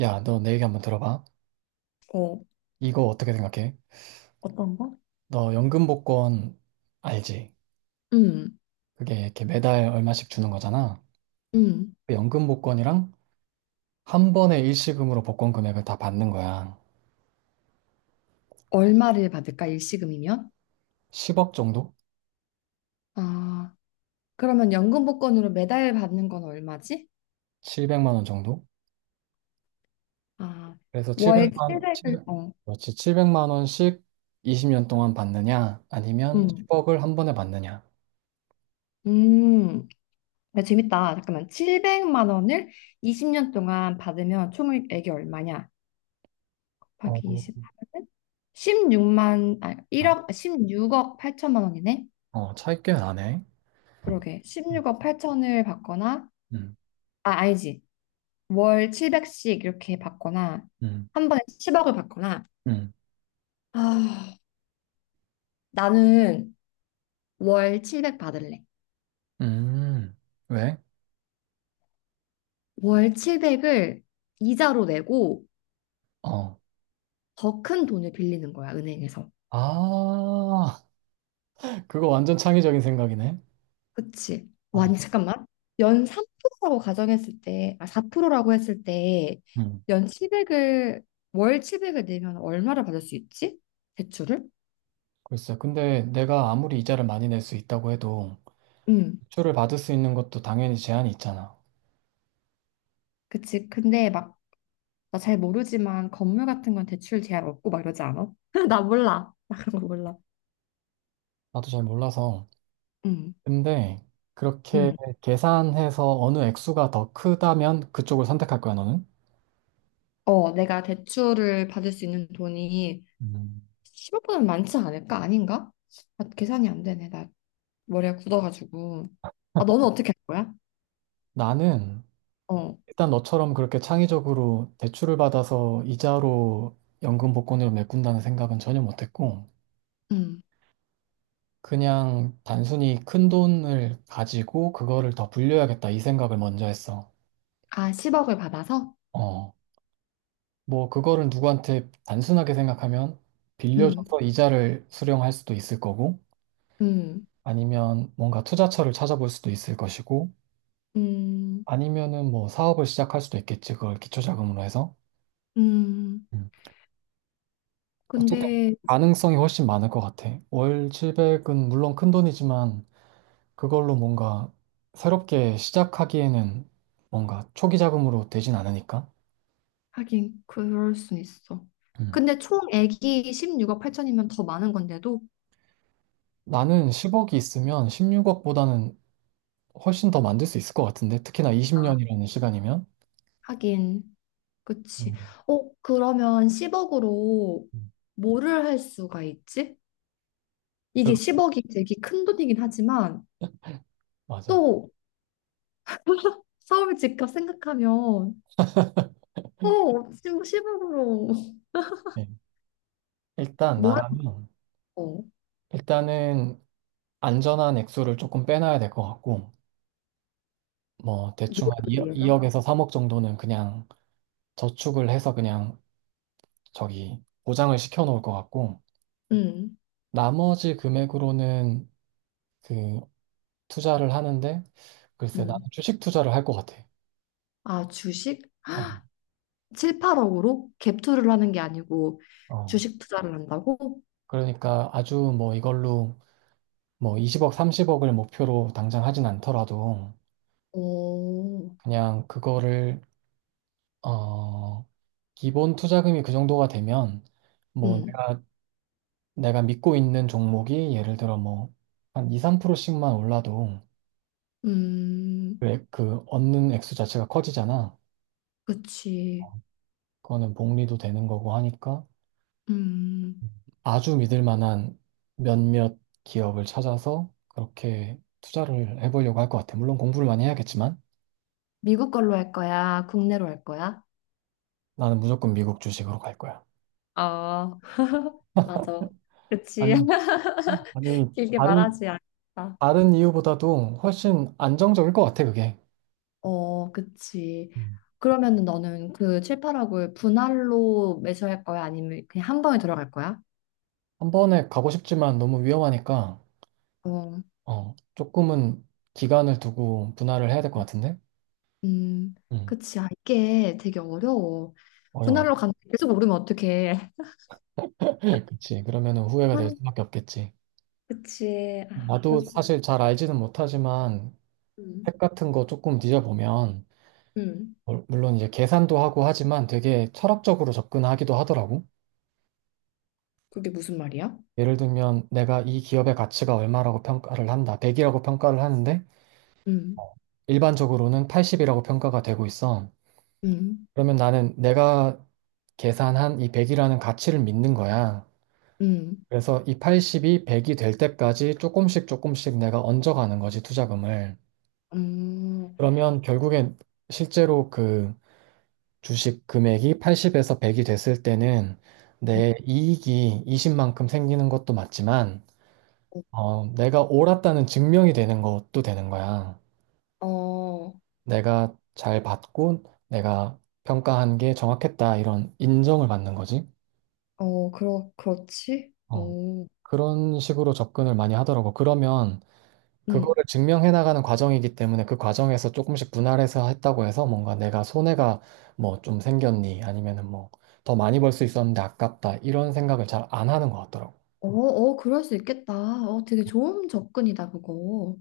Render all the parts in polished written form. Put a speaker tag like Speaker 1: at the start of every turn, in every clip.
Speaker 1: 야, 너 내 얘기 한번 들어봐.
Speaker 2: 어,
Speaker 1: 이거 어떻게 생각해?
Speaker 2: 어떤 거?
Speaker 1: 너 연금복권 알지?
Speaker 2: 음,
Speaker 1: 그게 이렇게 매달 얼마씩 주는 거잖아.
Speaker 2: 음.
Speaker 1: 그 연금복권이랑 한 번에 일시금으로 복권 금액을 다 받는 거야.
Speaker 2: 얼마를 받을까? 일시금이면?
Speaker 1: 10억 정도?
Speaker 2: 아, 그러면 연금 복권으로 매달 받는 건 얼마지?
Speaker 1: 700만 원 정도?
Speaker 2: 아,
Speaker 1: 그래서
Speaker 2: 월
Speaker 1: 700만 원, 7
Speaker 2: 700을,
Speaker 1: 0
Speaker 2: 어,
Speaker 1: 그렇지. 만 원씩 20년 동안 받느냐? 아니면
Speaker 2: 음,
Speaker 1: 10억을 한 번에 받느냐?
Speaker 2: 음. 야, 재밌다. 잠깐만. 700만 원을 20년 동안 받으면 총액이 얼마냐?
Speaker 1: 어,
Speaker 2: 곱하기 십8은 16만, 아, 일
Speaker 1: 아,
Speaker 2: 억 십육억 8천만 원이네?
Speaker 1: 어, 차이 꽤 나네.
Speaker 2: 그러게.
Speaker 1: 음,
Speaker 2: 16억 8천을 받거나,
Speaker 1: 음,
Speaker 2: 아, 아니지. 월 700씩 이렇게 받거나
Speaker 1: 음,
Speaker 2: 한 번에 10억을 받거나
Speaker 1: 음.
Speaker 2: 아, 나는 월 700 받을래.
Speaker 1: 음. 왜?
Speaker 2: 월 700을 이자로 내고
Speaker 1: 어.
Speaker 2: 더 큰 돈을 빌리는 거야, 은행에서.
Speaker 1: 아. 그거 완전 창의적인 생각이네.
Speaker 2: 그치? 와,
Speaker 1: 어,
Speaker 2: 아니, 잠깐만. 연 3%라고 가정했을 때, 아, 4%라고 했을 때,
Speaker 1: 음,
Speaker 2: 연 700을, 월 700을 내면 얼마를 받을 수 있지? 대출을?
Speaker 1: 글쎄, 근데 내가 아무리 이자를 많이 낼 수 있다고 해도
Speaker 2: 응,
Speaker 1: 대출을 받을 수 있는 것도 당연히 제한이 있잖아.
Speaker 2: 그치. 근데 막 나 잘 모르지만 건물 같은 건 대출 제한 없고 막 이러지 않아? 나 몰라. 나 그런 거 몰라.
Speaker 1: 나도 잘 몰라서.
Speaker 2: 응,
Speaker 1: 근데 그렇게
Speaker 2: 응.
Speaker 1: 계산해서 어느 액수가 더 크다면 그쪽을 선택할 거야, 너는?
Speaker 2: 어, 내가 대출을 받을 수 있는 돈이
Speaker 1: 음,
Speaker 2: 10억보다는 많지 않을까? 아닌가? 아, 계산이 안 되네. 나 머리가 굳어가지고. 아, 너는 어떻게 할 거야?
Speaker 1: 나는
Speaker 2: 어,
Speaker 1: 일단 너처럼 그렇게 창의적으로 대출을 받아서 이자로 연금 복권으로 메꾼다는 생각은 전혀 못했고,
Speaker 2: 응.
Speaker 1: 그냥 단순히 큰 돈을 가지고 그거를 더 불려야겠다 이 생각을 먼저 했어.
Speaker 2: 아, 10억을 받아서?
Speaker 1: 어, 뭐, 그거를 누구한테 단순하게 생각하면
Speaker 2: 응,
Speaker 1: 빌려줘서 이자를 수령할 수도 있을 거고,
Speaker 2: 응,
Speaker 1: 아니면 뭔가 투자처를 찾아볼 수도 있을 것이고,
Speaker 2: 응,
Speaker 1: 아니면은 뭐 사업을 시작할 수도 있겠지. 그걸 기초자금으로 해서.
Speaker 2: 응.
Speaker 1: 음. 어쨌든
Speaker 2: 근데
Speaker 1: 가능성이 훨씬 많을 것 같아. 월 700은 물론 큰 돈이지만, 그걸로 뭔가 새롭게 시작하기에는 뭔가 초기 자금으로 되진 않으니까.
Speaker 2: 하긴 그럴 순 있어.
Speaker 1: 음.
Speaker 2: 근데 총액이 16억 8천이면 더 많은 건데도
Speaker 1: 나는 10억이 있으면 16억보다는 훨씬 더 만들 수 있을 것 같은데 특히나
Speaker 2: 아,
Speaker 1: 20년이라는 시간이면
Speaker 2: 하긴. 그치.
Speaker 1: 음,
Speaker 2: 어, 그러면 10억으로
Speaker 1: 음.
Speaker 2: 뭐를 할 수가 있지? 이게
Speaker 1: 그-
Speaker 2: 10억이 되게 큰 돈이긴 하지만
Speaker 1: 맞아.
Speaker 2: 또 서울 집값 생각하면 어, 지금 10억으로
Speaker 1: 네. 일단
Speaker 2: 뭐 할
Speaker 1: 나라면
Speaker 2: 거?
Speaker 1: 일단은 안전한 액수를 조금 빼놔야 될 것 같고 뭐
Speaker 2: 뭐를
Speaker 1: 대충 한
Speaker 2: 위해서?
Speaker 1: 2억, 에서 3억 정도는 그냥 저축을 해서 그냥 저기 보장을 시켜 놓을 것 같고
Speaker 2: 응,
Speaker 1: 나머지 금액으로는 그 투자를 하는데 글쎄 나는
Speaker 2: 응.
Speaker 1: 주식 투자를 할 것 같아.
Speaker 2: 아, 주식?
Speaker 1: 어.
Speaker 2: 7, 8억으로 갭 투자를 하는 게 아니고
Speaker 1: 어.
Speaker 2: 주식 투자를 한다고?
Speaker 1: 그러니까 아주 뭐 이걸로 뭐 20억, 30억을 목표로 당장 하진 않더라도
Speaker 2: 오,
Speaker 1: 그냥 그거를 어, 기본 투자금이 그 정도가 되면 뭐
Speaker 2: 응,
Speaker 1: 내가 믿고 있는 종목이 예를 들어 뭐 한 2, 3%씩만 올라도
Speaker 2: 음,
Speaker 1: 그, 그 얻는 액수 자체가 커지잖아.
Speaker 2: 그치.
Speaker 1: 그거는 복리도 되는 거고 하니까
Speaker 2: 음,
Speaker 1: 아주 믿을 만한 몇몇 기업을 찾아서 그렇게 투자를 해보려고 할 것 같아. 물론 공부를 많이 해야겠지만
Speaker 2: 미국 걸로 할 거야? 국내로 할 거야?
Speaker 1: 나는 무조건 미국 주식으로 갈 거야.
Speaker 2: 아, 맞아. 그치.
Speaker 1: 아니, 아니,
Speaker 2: 길게
Speaker 1: 다른,
Speaker 2: 말하지 않겠다.
Speaker 1: 다른 이유보다도 훨씬 안정적일 것 같아, 그게.
Speaker 2: 어, 그치.
Speaker 1: 음.
Speaker 2: 그러면은 너는 그 7, 8억을 분할로 매수할 거야? 아니면 그냥 한 방에 들어갈 거야?
Speaker 1: 한 번에 가고 싶지만 너무 위험하니까,
Speaker 2: 어,
Speaker 1: 어, 조금은 기간을 두고 분할을 해야 될 것 같은데?
Speaker 2: 음,
Speaker 1: 음,
Speaker 2: 그치. 아, 이게 되게 어려워.
Speaker 1: 어려워.
Speaker 2: 분할로 가면 계속 오르면 어떡해.
Speaker 1: 그치. 그러면은 후회가 될 수밖에 없겠지.
Speaker 2: 그치. 아,
Speaker 1: 나도
Speaker 2: 그렇구나.
Speaker 1: 사실 잘 알지는 못하지만,
Speaker 2: 음,
Speaker 1: 책 같은 거 조금 뒤져보면,
Speaker 2: 음.
Speaker 1: 물론 이제 계산도 하고 하지만 되게 철학적으로 접근하기도 하더라고.
Speaker 2: 그게 무슨 말이야?
Speaker 1: 예를 들면, 내가 이 기업의 가치가 얼마라고 평가를 한다. 100이라고 평가를 하는데,
Speaker 2: 음,
Speaker 1: 일반적으로는 80이라고 평가가 되고 있어.
Speaker 2: 음,
Speaker 1: 그러면 나는 내가 계산한 이 100이라는 가치를 믿는 거야.
Speaker 2: 음,
Speaker 1: 그래서 이 80이 100이 될 때까지 조금씩 조금씩 내가 얹어가는 거지, 투자금을.
Speaker 2: 음,
Speaker 1: 그러면 결국엔 실제로 그 주식 금액이 80에서 100이 됐을 때는
Speaker 2: 음.
Speaker 1: 내 이익이 20만큼 생기는 것도 맞지만, 어, 내가 옳았다는 증명이 되는 것도 되는 거야.
Speaker 2: 어,
Speaker 1: 내가 잘 받고 내가 평가한 게 정확했다 이런 인정을 받는 거지.
Speaker 2: 어, 그렇지?
Speaker 1: 어,
Speaker 2: 오,
Speaker 1: 그런 식으로 접근을 많이 하더라고. 그러면
Speaker 2: 음.
Speaker 1: 그거를 증명해 나가는 과정이기 때문에 그 과정에서 조금씩 분할해서 했다고 해서 뭔가 내가 손해가 뭐 좀 생겼니 아니면은 뭐 더 많이 벌 수 있었는데 아깝다 이런 생각을 잘 안 하는 것 같더라고.
Speaker 2: 어, 어, 그럴 수 있겠다. 어, 되게 좋은 접근이다, 그거.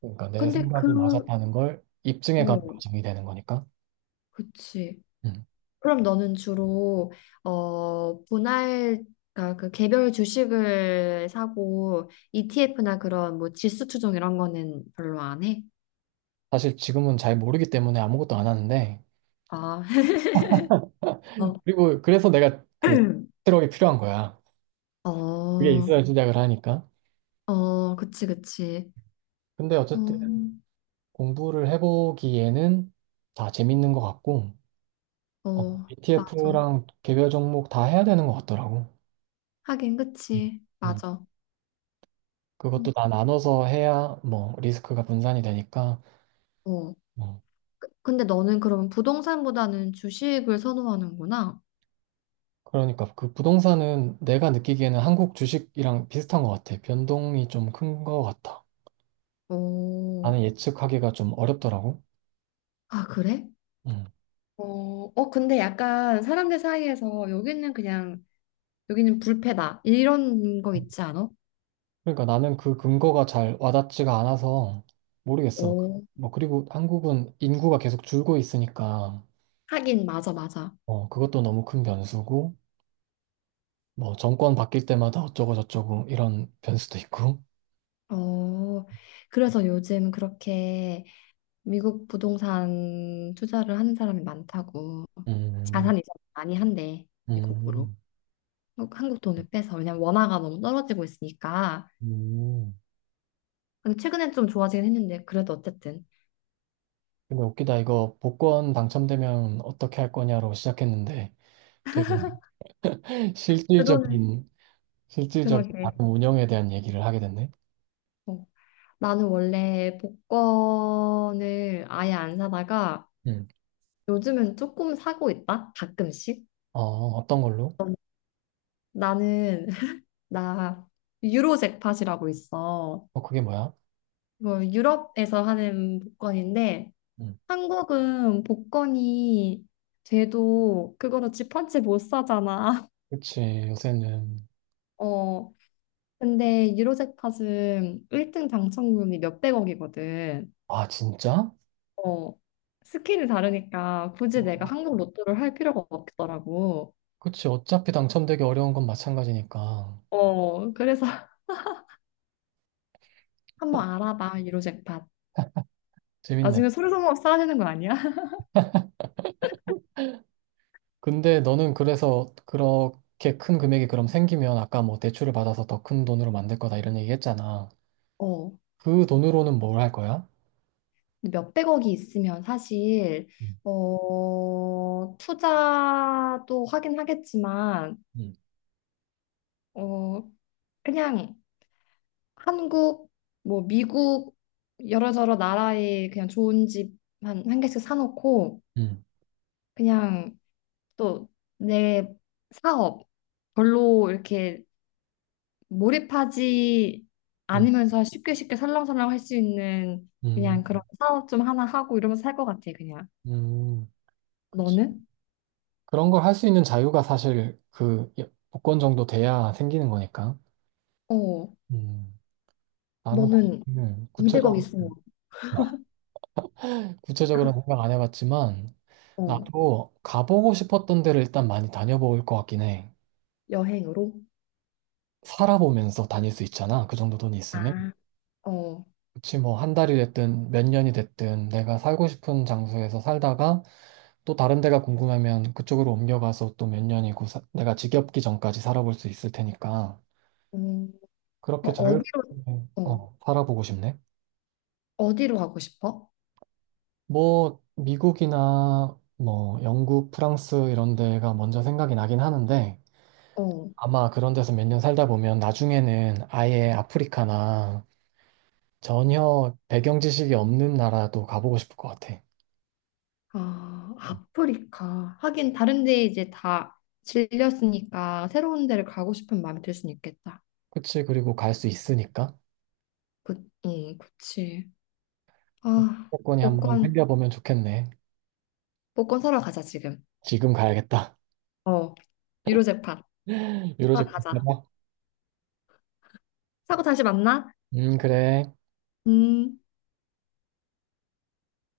Speaker 1: 그러니까 내
Speaker 2: 근데
Speaker 1: 생각이
Speaker 2: 그,
Speaker 1: 맞았다는 걸 입증해 가는
Speaker 2: 어,
Speaker 1: 과정이 되는 거니까.
Speaker 2: 그치.
Speaker 1: 음.
Speaker 2: 그럼 너는 주로, 어, 분할, 그러니까 그 개별 주식을 사고, ETF나 그런 뭐 지수 추종 이런 거는 별로 안 해?
Speaker 1: 사실 지금은 잘 모르기 때문에 아무것도 안 하는데
Speaker 2: 아, 어,
Speaker 1: 그리고 그래서 내가 그트력이 필요한 거야. 그게
Speaker 2: 어,
Speaker 1: 있어야 시작을 하니까.
Speaker 2: 어, 그치, 그치.
Speaker 1: 근데
Speaker 2: 어,
Speaker 1: 어쨌든 공부를 해보기에는 다 재밌는 것 같고,
Speaker 2: 어, 맞아.
Speaker 1: ETF랑 개별 종목 다 해야 되는 것 같더라고.
Speaker 2: 하긴,
Speaker 1: 음.
Speaker 2: 그치.
Speaker 1: 음.
Speaker 2: 맞아. 음,
Speaker 1: 그것도 다 나눠서 해야 뭐 리스크가 분산이 되니까.
Speaker 2: 어.
Speaker 1: 어,
Speaker 2: 근데 너는 그럼 부동산보다는 주식을 선호하는구나.
Speaker 1: 그러니까 그 부동산은 내가 느끼기에는 한국 주식이랑 비슷한 것 같아. 변동이 좀 큰 것 같아.
Speaker 2: 오,
Speaker 1: 나는 예측하기가 좀 어렵더라고.
Speaker 2: 아, 그래?
Speaker 1: 음.
Speaker 2: 어, 어, 근데 약간 사람들 사이에서 여기는 그냥, 여기는 불패다. 이런 거 있지 않아?
Speaker 1: 그러니까 나는 그 근거가 잘 와닿지가 않아서 모르겠어.
Speaker 2: 오,
Speaker 1: 뭐 그리고 한국은 인구가 계속 줄고 있으니까
Speaker 2: 하긴, 맞아, 맞아.
Speaker 1: 어 그것도 너무 큰 변수고 뭐 정권 바뀔 때마다 어쩌고 저쩌고 이런 변수도 있고.
Speaker 2: 어, 그래서 요즘 그렇게 미국 부동산 투자를 하는 사람이 많다고.
Speaker 1: 음,
Speaker 2: 자산 이전 많이 한대, 미국으로.
Speaker 1: 음,
Speaker 2: 한국 돈을 빼서. 왜냐면 원화가 너무 떨어지고 있으니까.
Speaker 1: 음.
Speaker 2: 근데 최근엔 좀 좋아지긴 했는데, 그래도 어쨌든.
Speaker 1: 근데 웃기다 이거 복권 당첨되면 어떻게 할 거냐로 시작했는데 되게
Speaker 2: 그러네.
Speaker 1: 실질적인 실질적인
Speaker 2: 그러게.
Speaker 1: 다른 운영에 대한 얘기를 하게 됐네.
Speaker 2: 어. 나는 원래 복권을 아예 안 사다가
Speaker 1: 음.
Speaker 2: 요즘은 조금 사고 있다. 가끔씩.
Speaker 1: 어 어떤 걸로?
Speaker 2: 나는 나 유로 잭팟이라고 있어.
Speaker 1: 어 그게 뭐야?
Speaker 2: 이거 유럽에서 하는 복권인데
Speaker 1: 음.
Speaker 2: 한국은 복권이 돼도 그거로 집한채 못 사잖아.
Speaker 1: 그치 요새는
Speaker 2: 어. 근데 유로 잭팟은 1등 당첨금이 몇백억이거든.
Speaker 1: 아, 진짜?
Speaker 2: 어, 스킬이 다르니까 굳이 내가 한국 로또를 할 필요가 없더라고.
Speaker 1: 그치. 어차피 당첨되기 어려운 건 마찬가지니까.
Speaker 2: 어, 그래서 한번 알아봐, 유로잭팟.
Speaker 1: 재밌네.
Speaker 2: 나중에 솔선수범 사아지는 거 아니야?
Speaker 1: 근데 너는 그래서 그렇게 큰 금액이 그럼 생기면 아까 뭐 대출을 받아서 더 큰 돈으로 만들 거다 이런 얘기 했잖아.
Speaker 2: 어,
Speaker 1: 그 돈으로는 뭘 할 거야?
Speaker 2: 근데 몇백억이 있으면 사실,
Speaker 1: 음,
Speaker 2: 어, 투자도 하긴 하겠지만,
Speaker 1: 음,
Speaker 2: 어, 그냥 한국, 뭐 미국, 여러저러 나라에 그냥 좋은 집 한 개씩 사놓고,
Speaker 1: 음,
Speaker 2: 그냥 또 내 사업, 별로 이렇게 몰입하지
Speaker 1: 음,
Speaker 2: 않으면서 쉽게 쉽게 설렁설렁 할 수 있는
Speaker 1: 음,
Speaker 2: 그냥 그런 사업 좀 하나 하고 이러면서 살 것 같아, 그냥.
Speaker 1: 음. 그치.
Speaker 2: 너는?
Speaker 1: 그런 걸 할 수 있는 자유가 사실 그 복권 정도 돼야 생기는 거니까.
Speaker 2: 어,
Speaker 1: 음, 나는
Speaker 2: 너는
Speaker 1: 사실
Speaker 2: 200억
Speaker 1: 구체적으로,
Speaker 2: 있으면,
Speaker 1: 구체적으로 생각 안 해봤지만
Speaker 2: 어,
Speaker 1: 나도 가보고 싶었던 데를 일단 많이 다녀볼 것 같긴 해.
Speaker 2: 여행으로?
Speaker 1: 살아보면서 다닐 수 있잖아. 그 정도 돈이 있으면.
Speaker 2: 아. 어,
Speaker 1: 그치, 뭐, 한 달이 됐든, 몇 년이 됐든, 내가 살고 싶은 장소에서 살다가, 또 다른 데가 궁금하면 그쪽으로 옮겨가서 또 몇 년이고, 내가 지겹기 전까지 살아볼 수 있을 테니까.
Speaker 2: 음,
Speaker 1: 그렇게
Speaker 2: 뭐
Speaker 1: 잘
Speaker 2: 어디로, 어,
Speaker 1: 어, 살아보고 싶네.
Speaker 2: 어디로 가고 싶어?
Speaker 1: 뭐, 미국이나, 뭐, 영국, 프랑스 이런 데가 먼저 생각이 나긴 하는데,
Speaker 2: 어,
Speaker 1: 아마 그런 데서 몇 년 살다 보면 나중에는 아예 아프리카나 전혀 배경 지식이 없는 나라도 가보고 싶을 것 같아.
Speaker 2: 아, 아프리카. 하긴 다른 데 이제 다 질렸으니까 새로운 데를 가고 싶은 마음이 들 수는 있겠다.
Speaker 1: 그치? 그리고 갈 수 있으니까.
Speaker 2: 그, 응, 그치.
Speaker 1: 그
Speaker 2: 아,
Speaker 1: 조건이 한번
Speaker 2: 복권,
Speaker 1: 생겨보면 좋겠네.
Speaker 2: 복권 사러 가자, 지금.
Speaker 1: 지금 가야겠다.
Speaker 2: 어, 유로재판 하러
Speaker 1: 유로족
Speaker 2: 가자.
Speaker 1: 가봐.
Speaker 2: 사고 다시 만나?
Speaker 1: 그래.
Speaker 2: 음.